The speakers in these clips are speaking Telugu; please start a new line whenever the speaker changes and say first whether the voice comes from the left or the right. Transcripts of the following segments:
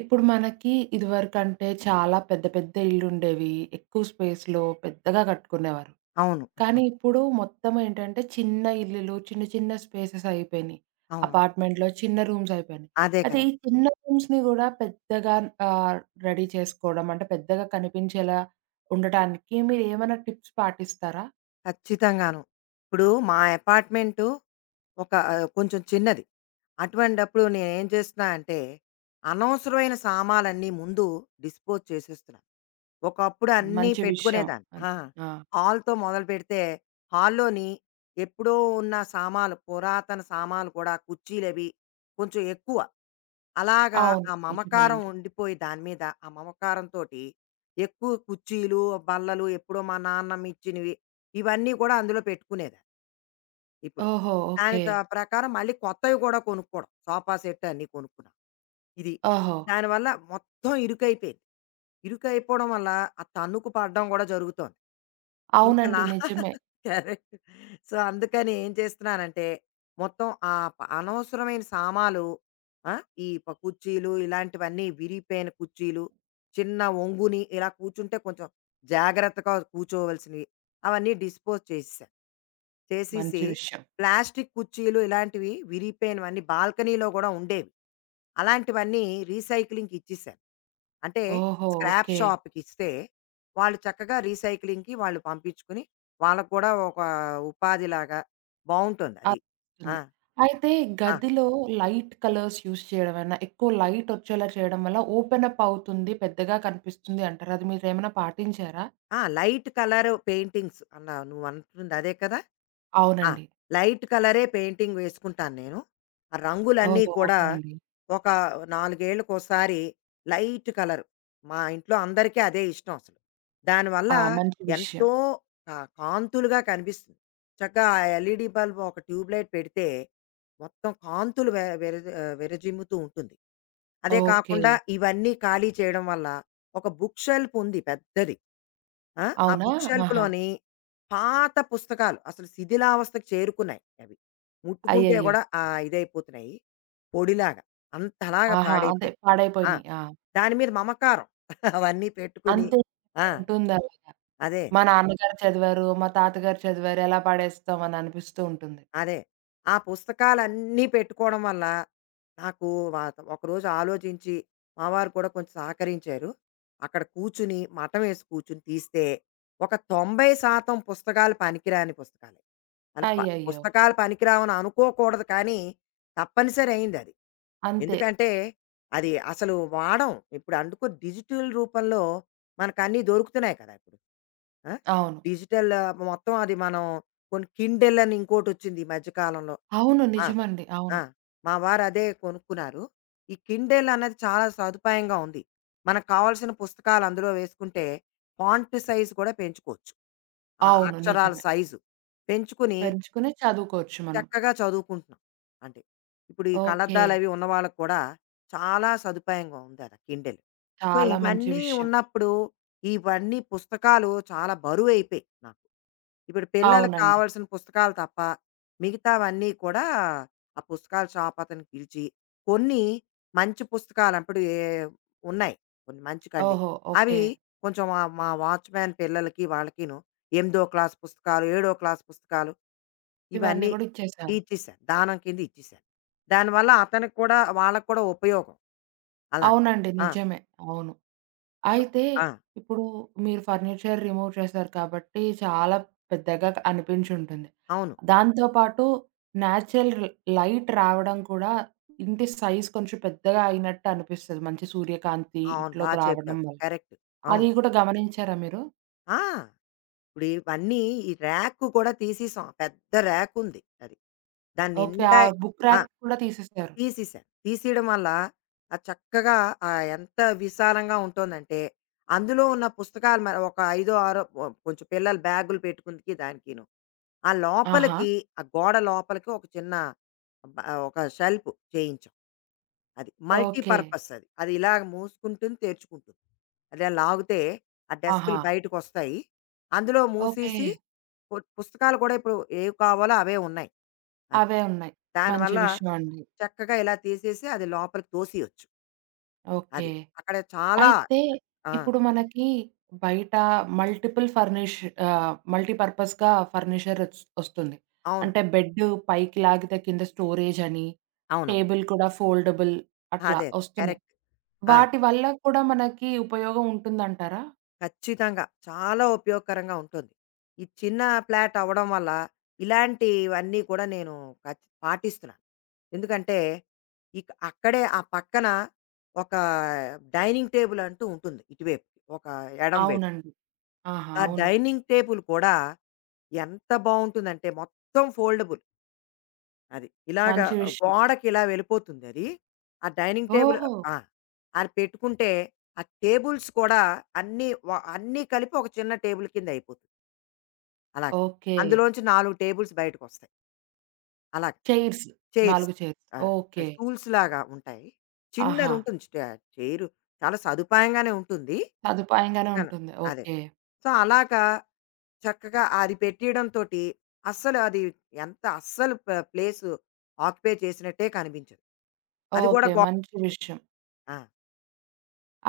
right: ఇప్పుడు మనకి ఇదివరకంటే చాలా పెద్ద, పెద్ద ఇల్లుండేవి. ఎక్కువ స్పేస్‌లో పెద్దగా కట్టుకునేవారు.
left: అవును. ఆహా!
right: కానీ ఇప్పుడు మొత్తం ఏంటంటే, చిన్న ఇల్లులు చిన్న, చిన్న స్పేసెస్ అయిపోయినయి.
left: అవును.
right: అపార్ట్‌మెంట్‌లో చిన్న రూమ్స్ అయిపోయినయి.
left: అదే
right: అదే
left: కదా!
right: ఈ చిన్న రూమ్స్‌ని కూడా పెద్దగా ఆహ్, రెడీ చేసుకోవడం అంటే, పెద్దగా కనిపించేలా ఉండటానికి మీరేమన్నా టిప్స్ పాటిస్తారా?
left: ఖచ్చితంగాను. ఇప్పుడు మా యపార్ట్‌మెంటు ఒక ఆహ్, కొంచెం చిన్నది. అటువంటప్పుడు నేనేం చేస్తున్నా అంటే, అనవసరమైన సామాలన్నీ ముందు డిస్‌పోజ్ చేసేస్తున్నా. ఒకప్పుడు
right: మంచి విషయం.
left: అన్నీపెట్టుకునేదాన్ని.
right: అన్
left: ఆ!
right: ఆ!
left: హాల్‌తో మొదలుపెడితే, హాల్‌లోని ఎప్పుడో ఉన్న సామాలు పురాతన సామాలు కూడా, కుర్చీలవి కొంచెం ఎక్కువ. అలాగా
right: అవును.
left: ఆ మమకారం
right: నిజమేనండి.
left: ఉండిపోయి దాని మీద ఆ మమకారం తోటి ఎక్కువ కుర్చీలు, బల్లలు ఎప్పుడో మా నాన్నమ్మ ఇచ్చినవి. ఇవన్నీ కూడా అందులో పెట్టుకునేది. ఇప్పుడు.
right: ఓహో! ఓకే.
left: దానితో ప్రకారం మళ్ళీ కొత్తవి కూడా కొనుక్కోవడం, సోఫా సెటన్ని కొనుక్కున్నా. ఇది.
right: ఓహో!
left: దానివల్ల మొత్తం ఇరుకైపోయింది. ఇరుకైపోవడం వల్ల, ఆ తన్నుకు పడడం కూడా జరుగుతోంది. ఇంకా
right: అవునండి.
left: నా
right: నిజమే.
left: కరెక్ట్. సో, అందుకని ఏం చేస్తున్నానంటే, మొత్తం ఆప్ అనవసరమైన సామాలు ఆ! ఈ ప కుర్చీలు ఇలాంటివన్నీ విరిగిపోయిన కుర్చీలు, చిన్న వంగుని ఇలా కూర్చుంటే కొంచెం జాగ్రత్తగా కూర్చోవాల్సినవి, అవన్నీ డిస్‌పోజ్ చేసెసా. చేసేసి
right: మంచి విషయం.
left: ప్లాస్టిక్ కుర్చీలు ఇలాంటివి విరిగిపోయినవన్నీ బాల్కనీలో కూడా ఉండేవి. అలాంటివన్నీ రీసైక్లింగ్‌కి ఇచ్చిసా. అంటే
right: ఓహో!
left: Scrap
right: okay.
left: షాప్‌కిస్తే, వాళ్ళు చక్కగా రీసైక్లింగ్‌కి వాళ్ళు పంపించుకుని వాళ్ళకి కూడా ఒక ఉపాధిలాగా బావుంటొందది.
right: అత్
left: ఆ!
right: తుంది. అయితే
left: ఆ!
right: గదిలో లైట్ కలర్స్ యూజ్ చేయడంవేవన్న, ఎక్కువ లైటొచ్చేలా చేయడం వల్ల, ఓపెన్ అప్ అవుతుంది, పెద్దగా కనిపిస్తుంది అంటారు. అది మీరేమైనా పాటించారా?
left: ఆ! లైట్ కలర్ పెయింటింగ్స్ అన్నవు, నువ్వంటుందదే కదా! ఆ!
right: అవునండి.
left: లైట్ కలరే పెయింటింగ్ వేసుకుంటాను నేను. ఆ రంగులన్నీ
right: ఓహో!
left: కూడా
right: ఓకే అండి.
left: ఒక నాలుగేళ్లకోసారి లైట్ కలరు, మా ఇంట్లో అందరికీ అదే ఇష్టం అసలు. దానివల్ల
right: ఆ! మంచి విషయం.
left: ఎంతో క కాంతులుగా కనిపిస్తుంది. చక్కగా ఆ ఎల్‌ఈడి బల్బ్ ఒక ట్యూబ్ లైట్ పెడితే, మొత్తం కాంతులు వె వెర జ ఆహ్, వేరజిమ్ముతూ ఉంటుంది. అదే కాకుండా
right: ఓకే.
left: ఇవన్నీ ఖాళీ చేయడం వల్ల ఒక బుక్ షెల్ఫ్ ఉంది పెద్దది. ఆ! ఆ
right: అవునా?
left: బుక్
right: ఆహా!
left: షెల్ఫ్‌లోని పాత పుస్తకాలు అసలు శిథిలావస్థకు చేరుకున్నాయి అవి. ముట్టుకుంటే
right: అయ్యయ్యో!
left: కూడా ఆహ్, ఇదైపోతున్నాయి పొడిలాగా అంతలాగా
right: ఆహా! అంతే
left: పాడైపోయినాయి. ఆ!
right: పాడైపోయినాయి. ఆ!
left: దాని మీద మమకారం. అవన్నీ పెట్టుకొని.
right: అంతే.
left: ఆ!
right: ఉంటుందలాగా.
left: అదే.
right: మా నాన్నగారు చదివారు, మా తాతగారు చదివారు ఎలా పడేస్తాం అని అనిపిస్తూ ఉంటుంది.
left: అదే. ఆ పుస్తకాలన్నీ పెట్టుకోవడం వల్ల, నాకు వ ఒకరోజు ఆలోచించి మావారు కూడా కొంచెం సహకరించారు. అక్కడ కూర్చొని మఠమేసుకు కూర్చొని తీస్తే, ఒక 90 శాతం పుస్తకాలు పనికిరాని పుస్తకాలు. అంటే ప
right: అయ్యయ్యో!
left: పుస్తకాలు పనికిరావు అని అనుకోకూడదు కానీ తప్పనిసరైందది.
right: అంతే!
left: ఎందుకంటే అది అసలు వాడం. ఇప్పుడు అనుకో డిజిటల్ రూపంలో మనకు అన్నీ దొరుకుతున్నాయి కదా! ఆ!
right: అవును.
left: డిజిటల్ మొత్తం అది మనం కొన్ని కిండెల్ అని ఇంకోటొచ్చింది ఈ మధ్య కాలంలో.
right: అవును.
left: ఆ!
right: నిజమండి.
left: ఆ!
right: అవును.
left: మా వారదే కొనుక్కున్నారు. ఈ కిండెల్ అనేది చాలా సదుపాయంగా ఉంది. మనకు కావాల్సిన పుస్తకాలు అందులో వేసుకుంటే, ఫాంట్ సైజ్ కూడా పెంచుకోవచ్చు. ఆ
right: అవును.
left: అక్షరాల
right: నిజమే.
left: సైజు పెంచుకుని
right: పెంచుకుని చదువుకోవచ్చు మనం.
left: చక్కగా చదువుకుంటున్నాం. అంటే ఇప్పుడు ఈ
right: ఓకే.
left: కళ్ళద్దాలవి ఉన్నవాళ్ళక్కూడా, చాలా సదుపాయంగా ఉందాడ కిండెల్. సో,
right: చాలా మంచి
left: ఇవన్నీ
right: విషయం.
left: ఉన్నప్పుడు ఇవన్నీ పుస్తకాలు చాలా బరువైపోయాయి నాకు. ఇప్పుడు పిల్లలకి
right: అవునండి.
left: కావాల్సిన పుస్తకాలు తప్ప మిగతావన్నీ కూడా, ఆ పుస్తకాల షాప్ అతని పిలిచి కొన్ని మంచి పుస్తకాలప్పడవి ఎ ఉన్నాయి. కొన్ని మంచి కండిన్
right: ఓహో! ఓకే.
left: అవి కొంచెం వ మా వాచ్‌మ్యాన్ పిల్లలకి, వాళ్ళకిను ఎనిమిదో క్లాస్ పుస్తకాలు, ఏడో క్లాస్ పుస్తకాలు
right: ఇవన్ని
left: ఇవన్నీ
right: గూడా ఇచ్చేసారు.
left: ఇచ్చిసా. దానం కింద ఇచ్చిసా. దానివల్ల అతనికి కూడా వాళ్ళకి కూడా ఉపయోగం. అలాగా
right: అవునండి
left: ఆ!
right: నిజమే. అవును.
left: సో
right: అయితే
left: ఆ!
right: ఇప్పుడు మీరు ఫర్నిచర్ రిమూవ్ చేసారు కాబట్టి, చాలా పెద్దగా అనిపించుంటుంది.
left: అవును.
right: దాంతో పాటు న్యాచురల్ లైట్ రావడం కూడా ఇంటి సైజ్ కొంచెం పెద్దగా అయినట్టనిపిస్తది. మంచి సూర్యకాంతి
left: అవును. బా
right: ఇంట్లోకి రావడం
left: చెప్పావు
right: వల్ల.
left: కరెక్టు.
right: అది
left: అవును.
right: కూడా గమనించారా మీరు?
left: ఆ! ఇప్పుడు ఇవన్నీ ఈ ర్యాక్ కూడా తీసిశాం. పెద్ద ర్యాకుంది అది.
right: ఓకే. ఆ
left: దాన్నిండాయ్
right: బుక్
left: ఆ!
right: ర్యాక్ కూడా తీసేశారు.
left: తీసిశా. తీసియడం వల్ల అది చక్కగా ఆహ్, ఎంత విశాలంగా ఉంటోందంటే అందులో ఉన్న పుస్తకాలు మ ఒక ఐదో, ఆరో కొ కొంచెం పిల్లలు బ్యాగు‌లు పెట్టుకుంటికి దానికీను. ఆ
right: ఆహా!
left: లోపలికి ఆ గోడ లోపలికి ఒక చిన్న బ ఆహ్, ఒక షెల్ఫ్ చేయించాం. అది
right: ఓకే.
left: మల్టీపర్పస్ అది. అది ఇలాగ మూసుకుంటుంది తెర్చుకుంటుంది. అట్ల లాగుతే ఆ
right: ఆహా!
left: డెస్కు‌లు బయటికొస్తాయి. అందులో
right: ఓకే.
left: మూసేసి పు పుస్తకాలు కూడా ఇప్పుడు ఏవి కావాలో అవే ఉన్నాయి. అవి.
right: అవే ఉన్నాయి. మంచి
left: దానివల్ల
right: విషయమండి.
left: చక్కగా ఇలా తీసేసి అది లోపలికి తోసేయొచ్చు.
right: ఓకే.
left: అది. అక్కడ చాలా
right: అయితే
left: ఆ!
right: ఇప్పుడు మనకి బయట మల్టిపుల్ ఫర్నిష్ ఆహ్, మల్టీపర్పస్‌గా ఫర్నిచర్ ఒస్ ఒస్తుంది.
left: అవును.
right: అంటే బెడ్డు పైకి లాగితే కింద స్టోరేజని,
left: అవును.
right: టేబుల్ కూడా ఫోల్డబుల్ అట్లా
left: అదే. కరెక్ట్.
right: ఒస్తున్నయి.
left: ఆ!
right: వాటి వల్ల కూడా మనకి ఉపయోగం ఉంటుందంటారా?
left: ఖచ్చితంగా! చాలా ఉపయోగకరంగా ఉంటుంది. ఈ చిన్న ఫ్లాటవ్వడం వల్ల ఇలాంటివన్నీ కూడా నేను ఖచ్ పాటిస్తున్నాను. ఎందుకంటే ఇక్ అక్కడే ఆ పక్కన ఒకా డైనింగ్ టేబులంటూ ఉంటుంది ఇటువైపు ఒక ఎడమ వైపు.
right: అవునండి. ఆహా!
left: ఆ
right: అవును.
left: డైనింగ్ టేబుల్ కూడా ఎంత బావుంటుందంటే మొత్తం ఫోల్డబుల్. అది. ఇలాగ
right: మంచి
left: అ
right: విషయం.
left: గోడకిలా వెళ్ళిపోతుందది. ఆ డైనింగ్ టేబుల్
right: ఓహో!
left: ఆ! అది పెట్టుకుంటే ఆ టేబుల్స్ కూడా అన్ని వ అన్నీ కలిపి ఒక చిన్న టేబుల్ కింద అయిపోతుంది. అలాగ.
right: ఓకె.
left: అందులోంచి 4 టేబుల్స్ బయటకొస్తాయి. అలాగా!
right: చైర్స్.
left: Chairs
right: 4 chairs.
left: ఆహ్, ఆ
right: ఓకె.
left: స్టూల్స్‌లాగా ఉంటాయి.
right: ఆహా!
left: చిన్నదుంటుంది స్ట్ చైర్ చాలా సదుపాయంగానే ఉంటుంది.
right: సదుపాయంగానే
left: చన
right: ఉంటుంది.
left: అదే.
right: ఓకె.
left: సో అలాగా చక్కగా అది పెట్టేయడం తోటి అస్సలు అది ఎంత అస్సలు ప ప్లేస్ ఆక్యుపై చేసినట్టే కనిపించదు. అది గూడా
right: ఓకె.
left: గో
right: మంచి విషయం.
left: ఆ!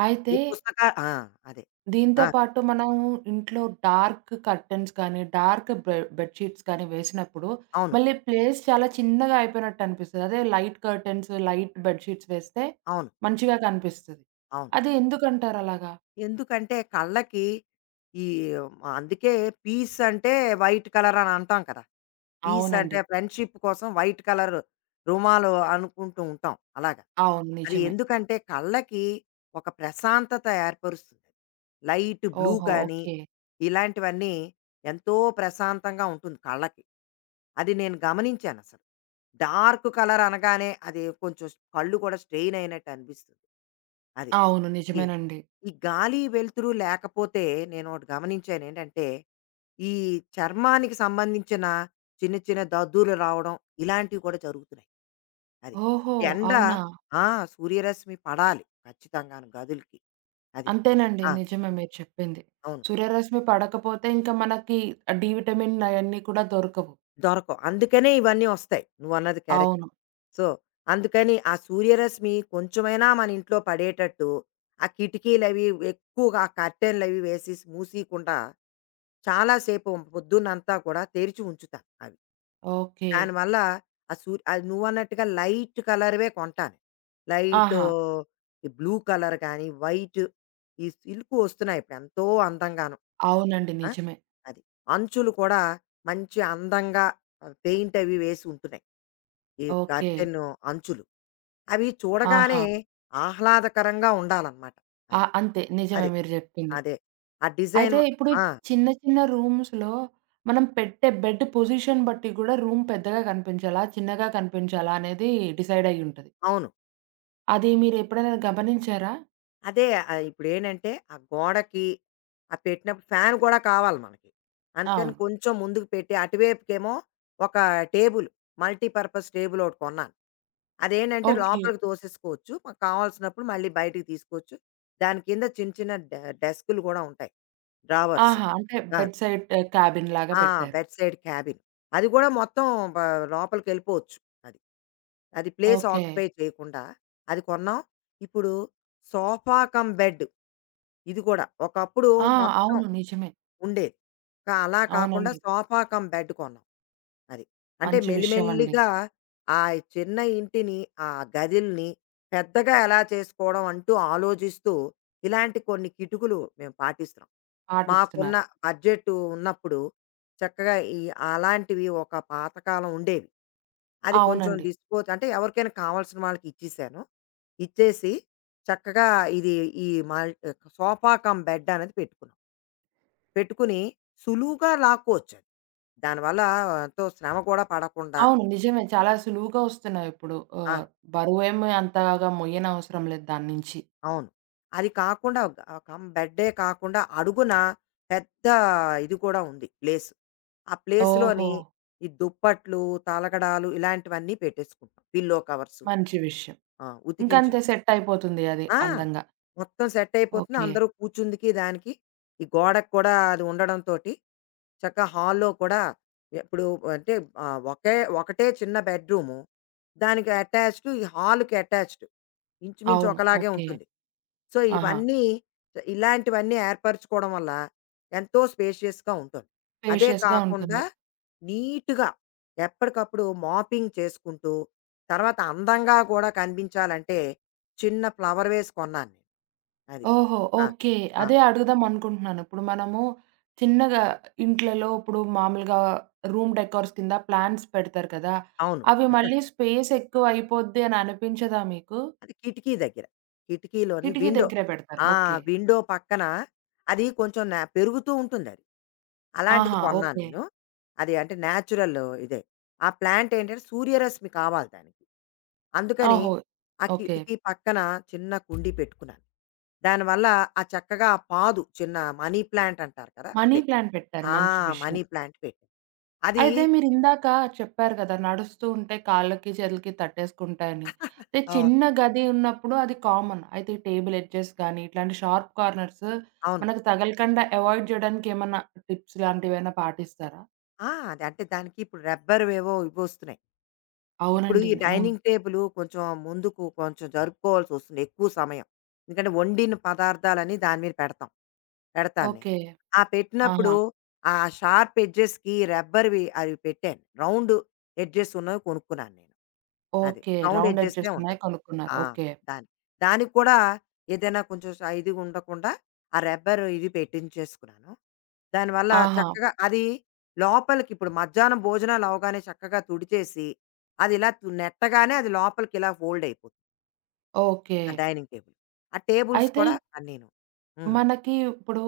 right: అయితే
left: ఈ పుస్తక ఆ! అదే.
right: దీంతో
left: ఆ!
right: పాటు మనము ఇంట్లో డార్క్ కర్టెన్స్ కానీ బె బెడ్ షీట్స్ కానీ వేసినప్పుడు
left: అవును.
right: మళ్ళీ ప్లేస్ చాలా చిన్నగా అయిపోయినట్టనిపిస్తది. అదే light curtains, light bed sheets వేస్తే
left: అవును.
right: మంచిగా కనిపిస్తది.
left: అవును.
right: అది ఎందుకంటారలాగా?
left: ఎందుకంటే కళ్ళకి ఈ అందుకే పీస్ అంటే వైట్ కలర్ అనంటాం కదా! పీస్ అంటే
right: అవునండి.
left: ఫ్రెండ్‌షిప్ కోసం వైట్ కలర్ రుమాలు అనుకుంటూ ఉంటాం అలాగ.
right: అవును.
left: అది
right: నిజమే.
left: ఎందుకంటే కళ్ళకి, ఒక ప్రశాంతత ఏర్పరుస్తుంది. లైట్ బ్లూ
right: ఓహో!
left: కాని
right: ఓకె.
left: ఇలాంటివన్నీ ఎంతో ప్రశాంతంగా ఉంటుంది కళ్ళకి. అది నేను గమనించానసలు. డార్కు కలర్ అనగానే అది కొంచెం స్ కళ్ళు కూడా స్ట్రెయిన్ అయినట్టు అనిపిస్తుంది. అది.
right: అవును.
left: ఈ
right: నిజమేనండి.
left: ఈ గాలి, వెలుతురు లేకపోతే, నేను ఓటి గమనించాను. ఏంటంటే, ఈ చర్మానికి సంబంధించిన చిన్న చిన్న దద్దుర్లు రావడం, ఇలాంటివి కూడా జరుగుతున్నాయి. అది.
right: ఓహో!
left: ఎండ
right: అవునా?
left: ఆ! సూర్యరశ్మి పడాలి. ఖచ్చితంగాను గదులకి. అది.
right: అంతేనండి.
left: ఆ!
right: నిజమే మీరు చెప్పింది.
left: అవును.
right: సూర్యరశ్మి పడకపోతే ఇంక మనకి డీ విటమిన్ అయన్నీ కూడా దొరకవు.
left: దొరకవు. అందుకనే ఇవన్నీ వస్తాయి. నువ్వన్నది కరెక్ట్.
right: అవును.
left: సో, అందుకని ఆ సూర్యరశ్మి, కొంచెమైనా మనింట్లో పడేటట్టు, ఆ కిటికీలవి ఎక్కువగా కర్టెన్లు అవి వేసేసి మూసేయకుండా, చాలా సేపు పొద్దునంతా కూడా తెరిచి ఉంచుతా అవి.
right: ఓకె.
left: దాని వల్ల, ఆ సూర్ నువ్వు అన్నట్టుగా లైట్ కలర్‌వే కొంటాను. లైట్
right: ఆహా!
left: బ్లూ కలర్ కానీ, వైట్ ఈ సిల్క్‌వొస్తున్నాయి ఎంతో అందంగాను
right: అవునండి.
left: ఆ!
right: నిజమే.
left: అది. అంచులు కూడా మంచి అందంగా అ పెయింట్ అవి వేసి ఉంటున్నాయి ఈ
right: ఓకె.
left: కర్టెన్ అంచులు. అవి చూడగానే
right: ఆహా!
left: ఆహ్లాదకరంగా ఉండాలన్నమాట.
right: ఆ!
left: అది.
right: అంతే. నిజమే
left: అది.
right: మీరు జెప్పింది.
left: అదే. ఆ డిజైన్
right: అయితే ఇప్పుడు
left: ఆ!
right: చిన్న చిన్న రూమ్స్‌‌‌లో మనం పెట్టే బెడ్ పొజిషన్ బట్టి గూడా రూమ్ పెద్దగా కనిపించాలా? చిన్నగా కనిపించాలా? అనేది డిసైడ్ అయ్యుంటది.
left: అవును.
right: అది మీరెప్పుడైనా గమనించారా?
left: అదే ఆహ్, ఇప్పుడేంటంటే, ఆ గోడకి ఆ పెట్టినప్పుడు ఫ్యాన్ గూడా కావాలి మనకి. అందుకని
right: అవును.
left: కొంచెం ముందుకు పెట్టి అటువైపుకేమో ఒకా టేబులు, మల్టీ పర్పస్ టేబులొకటి కొన్నాను. అదేంటంటే,
right: ఓకే.
left: లోపలికి తోసేసుకోవచ్చు. మ కావాల్సినప్పుడు మళ్ళీ బయటికి తీసుకోవచ్చు. దాని కింద చిన్న, చిన్న డె డెస్కు‌లు గూడా ఉంటాయి. డ్రావర్స్
right: ఆహా! అంటే
left: గాను.
right: బెడ్ సైట్ క్యాబిన్ లాగా
left: ఆ!
right: పెట్టారు.
left: Bed side cabin. అది గూడా మొత్తం బా లోపలికెళ్ళిపోవచ్చు. అది. అది ప్లేస్
right: ఓకే.
left: ఆక్యుపై చేయకుండా, అది కొన్నాం. ఇప్పుడు సోఫా కమ్ బెడ్, ఇది గూడా. ఒకప్పుడు
right: ఆ!
left: మొత్తం
right: అవును. నిజమే.
left: ఉండేది. కా అలా కాకుండా
right: అవునండి.
left: సోఫా కమ్ బెడ్ కొన్నాం. అది. అంటే
right: మంచి విషయవండి.
left: మెల్లిమెల్లిగా ఆ చిన్న ఇంటిని, ఆ గదిల్ని పెద్దగా ఎలా చేసుకోవడం అంటూ ఆలోజిస్తూ, ఇలాంటి కొన్ని కిటుకులు మేం పాటిస్తున్నాం. మాకున్న
right: పాటిస్తున్నారు.
left: బడ్జెటు ఉన్నప్పుడు, చక్కగా ఈ అలాంటివి ఒక పాతకాలం ఉండేవి. అది కొంచెం
right: అవునండి.
left: డిస్‌పోజ్ అంటే ఎవరికైనా కావాల్సిన వాళ్ళకిచ్చేశాను. ఇచ్చేసి, చక్కగా ఇది ఈ మల్ ట్ సోఫా కమ్ బెడ్డనేది పెట్టుకున్నాం. పెట్టుకుని, సులువుగా లాక్కోవచ్చది. దానివల్ల ఎంతో శ్రమ కూడా పడకుండా
right: అవును. నిజమే. చాలా సులువుగా వస్తున్నాయి ఇప్పుడు.
left: ఆ!
right: ఆహ్, బరువేమి అంతగా మొయ్యనవసరం లేదు దాన్నించి.
left: అవును. అది కాకుండా అ కమ్ బెడ్డే కాకుండా, అడుగున పెద్దా ఇది కూడా ఉంది, ప్లేస్. ఆ ప్లేస్‌లోని
right: ఓహో!
left: ఈ దుప్పట్లు, తలగడ్లు, ఇలాంటివన్నీ పెట్టేసుకుంటాం, పిల్లో కవర్సు.
right: మంచి విషయం.
left: ఆ! ఉతికించే
right: ఇంకంతే సెట్టయిపోతుంది అది,
left: ఆ!
right: అందంగా.
left: మొత్తం సెట్టయిపోతుంది.
right: ఓకే.
left: అందరూ కూర్చుందికి, దానికి ఈ గోడకు కూడా అది ఉండడంతోటి చక్కగా హాల్‌లో కూడా, ఎప్పుడు అంటే ఆహ్, ఒకే ఒకటే చిన్న బెడ్‌రూము. దానికి అటాచ్డ్ ఈ హాల్‌కి అటాచ్డ్.
right: అవును.
left: ఇంచుమించొకలాగే
right: ఓకే.
left: ఉంటుంది. సో,
right: ఆహా!
left: ఇవన్నీ స ఇలాంటివన్నీ ఏర్పరుచుకోవడం వల్ల, ఎంతో స్పేషియస్‌గా ఉంటారు. అదే
right: స్పేషియస్‌గా ఉంటుంది.
left: కాకుండా, నీట్‌గా ఎప్పడికప్పుడు మాపింగ్ చేసుకుంటూ, తర్వాత అందంగా గూడా కనిపించాలంటే, చిన్న ఫ్లవర్ వేస్ కొన్నాను నేను. అది.
right: ఓహో!
left: ఆ!
right: ఓకే.
left: ఆ!
right: అదే అడుగుదామనుకుంటున్నాను. ఇప్పుడు మనము, చిన్నగా ఇంట్లలో ఇప్పుడు మామూలుగా రూమ్ డెకార్స్ కింద ప్లాంట్స్ పెడతారు కదా!
left: అవును.
right: అవి మళ్ళీ స్పేసెక్కువయిపోద్ది అననిపించదా మీకు?
left: అది కిటికీ దగ్గర. కిటికీలోని
right: కిటికీ
left: విండో.
right: దెగ్గెరే పెడతారు.
left: ఆ!
right: ఓకే.
left: విండో పక్కన, అదీ కొంచెం నా పెరుగుతూ ఉంటుందది. అలాంటిది
right: ఆహా!
left: కొన్నా
right: ఓకే.
left: నేను. అది అంటే న్యాచురల్ ఇదే. ఆ ప్లాంట్ ఏంటంటే, సూర్యరశ్మి కావాలి దానికి. అందుకని,
right: ఓహో!
left: ఆ
right: ఓకే.
left: కిటికీ పక్కన చిన్న కుండీ పెట్టుకున్నాను. దానివల్ల ఆ చక్కగా ఆ పాదు, చిన్న మనీ ప్లాంట్ అంటారు కదా!
right: మనీ
left: అదే.
right: ప్లాంట్ పెట్టారు.
left: ఆ!
right: మంచి విషయం.
left: మనీ ప్లాంట్ పెట్టా. అదీ
right: అయితే మీరిందాక చెప్పారు గదా! నడుస్తూ ఉంటే, కాళ్ళకి చేతులకి తట్టేసుకుంటాయని.
left: అవును.
right: చిన్న గది ఉన్నప్పుడు అది కామన్. అయితే ఈ టేబుల్ ఎడ్జెస్ గానీ, ఇట్లాంటి షార్ప్ కార్నర్స్,
left: అవును.
right: మనకు తగలకండా అవాయిడ్ జేయడానికేమన్నా టిప్స్ లాంటివేవన్నా పాటిస్తారా?
left: ఆ! అది అంటే దానికి ఇప్పుడు రబ్బర్ ఏవో ఇవొస్తున్నాయి. ఇప్పుడు
right: అవునండి.
left: ఈ
right: అవును.
left: డైనింగ్ టేబులు కొంచెం ముందుకు కొంచెం జరుపుకోవాల్సొస్తుంది ఎక్కువ సమయం. ఎందుకంటే వండిన పదార్థాలనీ దాని మీద పెడతాం. పెడతాను నేను.
right: ఓకే.
left: ఆ పెట్టినప్పుడు
right: ఆహా!
left: ఆ షార్ప్ ఎడ్జెస్‌కి రబ్బర్‌వి అవి పెట్టాను రౌండ్ ఎడ్జెస్ ఉన్నవి కొనుక్కున్నాను నేను. అది.
right: ఓకే.
left: రౌండ్
right: రౌండ్
left: ఎడ్జెస్‌నే
right: అడ్జస్ట్ ఉన్నాయి
left: ఉంటాయి.
right: కనుక్కున్నారు.
left: ఆ!
right: ఓకే.
left: దానికి. దానికి కూడా ఏదైనా కొంచెం శై ఇది ఉండకుండా ఆ రబ్బర్ ఇది పెట్టించేసుకున్నాను. దానివల్ల
right: ఆహా!
left: చక్కగా అది లోపలికి ఇప్పుడు మధ్యాహ్నం భోజనాలు అవ్వగానే చక్కగా తుడిచేసి అదిలా నెట్టగానే అది లోపలికిలా ఫోల్డ్ అయిపోతుంది. ఆ
right: ఓకే.
left: Dining table. ఆ టేబుల్స్
right: అయితే
left: కూడా అన్నీను హ్మ్.
right: మనకి ఇప్పుడు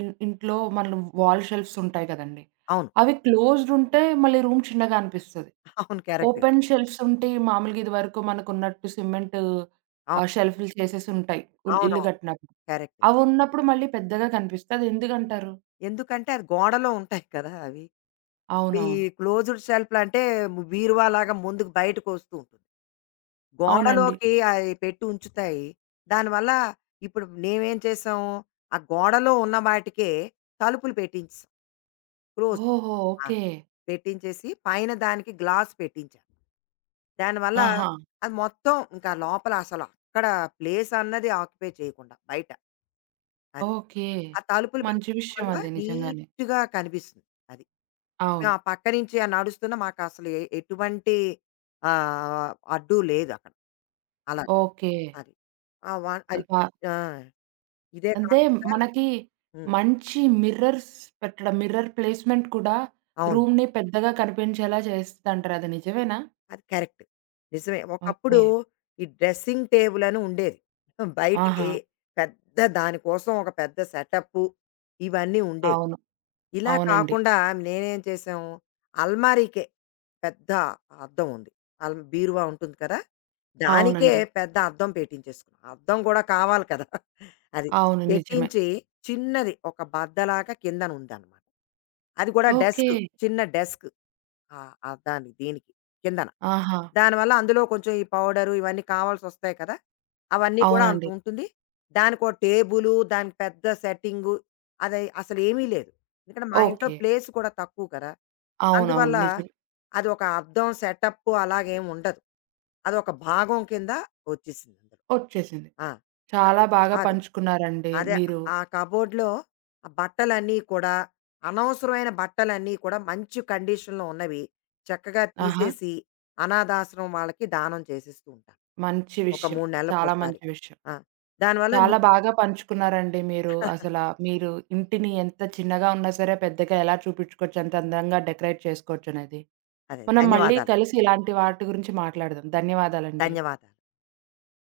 right: ఇన్ ఇంట్లో మన వాల్ షెల్ఫ్‌స్ ఉంటాయి గదండీ.
left: అవును.
right: అవి క్లోజ్డ్ ఉంటే మళ్ళీ రూమ్ చిన్నగా అనిపిస్తది.
left: అవును. కరెక్ట్.
right: ఓపెన్ షెల్ఫ్‌స్ ఉంటే మామూలుగా ఇది వరకు మనకు ఉన్నట్టు సిమెంటు
left: అవ్
right: ఆహ్, షెల్ఫ్‌లు చేసేసి ఉంటాయి. ఉల్ ఇల్లు
left: అవునవును.
right: గట్టినప్పుడు.
left: కరెక్ట్.
right: అవున్నప్పుడు మళ్ళీ పెద్దగా కనిపిస్తది. ఎందుకంటారు?
left: ఎందుకంటే, అది గోడలో ఉంటాయి కదా! అవి. ఇప్పుడు ఈ
right: అవునవును.
left: క్లోజ్డ్ షెల్పులు అంటే బీరువాలగా ముందుకు బయటకి ఒస్తూ ఉంటుంది.
right: అవునండి.
left: గోడలోకి అయి పెట్టి ఉంచుతాయి. దానివల్ల ఇప్పుడు నేమేం చేసాం? ఆ గోడలో ఉన్న వాటికే తలుపులు పెట్టించేసాం. క్లోస్
right: ఓహో!
left: ఆ!
right: ఓకే.
left: పెట్టించేసి పైన దానికి గ్లాస్ పెట్టించా. దాని వల్ల
right: ఆహా!
left: అది మొత్తం ఇంకా లోపల అసలు అక్కడ ప్లేస్ అన్నది ఆక్యుపై చేయకుండా బయట. అది.
right: ఓకే.
left: ఆ తలుపులు
right: మంచి
left: పెట్టీడం
right: విషయం
left: వల్ల
right: అది నిజంగానే.
left: నీట్‌గా కనిపిస్తుంది. అది. మేం
right: అవును.
left: ఆ పక్కనుంచి ఆ నడుస్తున్న మాకసలు ఎ ఎటువంటి ఆహ్, అడ్డు లేదు అక్కడ. అలా.
right: ఓకే.
left: అది. ఆ వా అది ఈ
right: అక
left: ఆ! ఇదే
right: అంతే
left: కాకుండా
right: మనకి
left: హ్మ్.
right: మంచి మిర్రర్స్ పెట్టడం మిర్రర్ ప్లేస్మెంట్ కూడా
left: అవును.
right: రూమ్‌ని పెద్దగా కనిపించేలా చేస్తదంటారు. అది నిజమేనా?
left: అది కరెక్ట్. నిజమే. ఒకప్పుడు
right: ఓకే.
left: ఈ డ్రెసింగ్ టేబుల్ అని ఉండేది. మొత్తం బయటికి
right: ఆహా!
left: పెద్ద దాని కోసం ఒక పెద్ద సెటప్పు, ఇవన్నీ ఉండేవి.
right: అవును.
left: ఇలా
right: అవునండి.
left: కాకుండా మేమేంచేశాం అల్మారికే పెద్ద అద్దం ఉంది. అల్ బీరువా ఉంటుంది కదా! దానికే
right: అవునండి.
left: పెద్ద అద్దం పెట్టించేసుకున్నాం. అద్దం కూడా కావాలి కదా! అది.
right: అవును. నిజమే.
left: పెట్టించి, చిన్నది ఒక బద్దలాగా కింద ఉందన్నంట. అది కూడా డెస్క్
right: ఓకే.
left: చిన్న డెస్క్. ఆ! అద్దాని దీనికి కిందన.
right: ఆహా!
left: దానివల్ల అందులో కొంచెం ఈ పౌడరు, ఇవన్నీ కావాల్సొస్తాయి కదా! అవన్నీ కూడా
right: అవునండి.
left: అంతుంటుంది. దానికొ టేబులు, దానికి పెద్ద సెట్టింగు అదై అసలు ఏమీ లేదు. ఎందుకంటే మా ఇంట్లో
right: ఓకే.
left: ప్లేస్ కూడా తక్కువ కదా!
right: అవునవును.
left: అందువల్ల,
right: నిజం.
left: అది ఒక అద్దం సెటప్ అలాగా ఏం ఉండదు. అదొక భాగం కింద ఒచ్చేసింది.
right: ఒచ్చేసింది.
left: ఆ!
right: చాలా బాగా
left: అదే.
right: పంచుకున్నారండి
left: అదే.
right: మీరు.
left: అ ఆ కబోర్డ్‌లో ఆ బట్టలన్నీ కూడా అనవసరమైన బట్టలన్నీ కూడా మంచి కండిషన్‌లో ఉన్నవి, చక్కగా
right: ఆహా!
left: తీసేసి, అనాధాశ్రమం వాళ్ళకి దానం చేసేస్తూ ఉంటాను.
right: మంచి
left: ఒక
right: విషయం.
left: 3
right: చాలా
left: నెలలకోసారి.
right: మంచి విషయం.
left: ఆ! దానివల్ల ని
right: చాలా బాగా పంచుకున్నారండి మీరు, అసల మీరు ఇంటిని ఎంత చిన్నగా ఉన్నా సరే పెద్దగా ఎలా చూపించుకోవచ్చు, అంత అందంగా డెకరేట్ చేసుకోవచ్చనేది.
left: అదే.
right: మనం మళ్ళీ
left: ధన్యవాదాలు.
right: కలిసి ఇలాంటి వాటి గురించి మాట్లాడదాం. ధన్యవాదాలండి.
left: ధన్యవాద్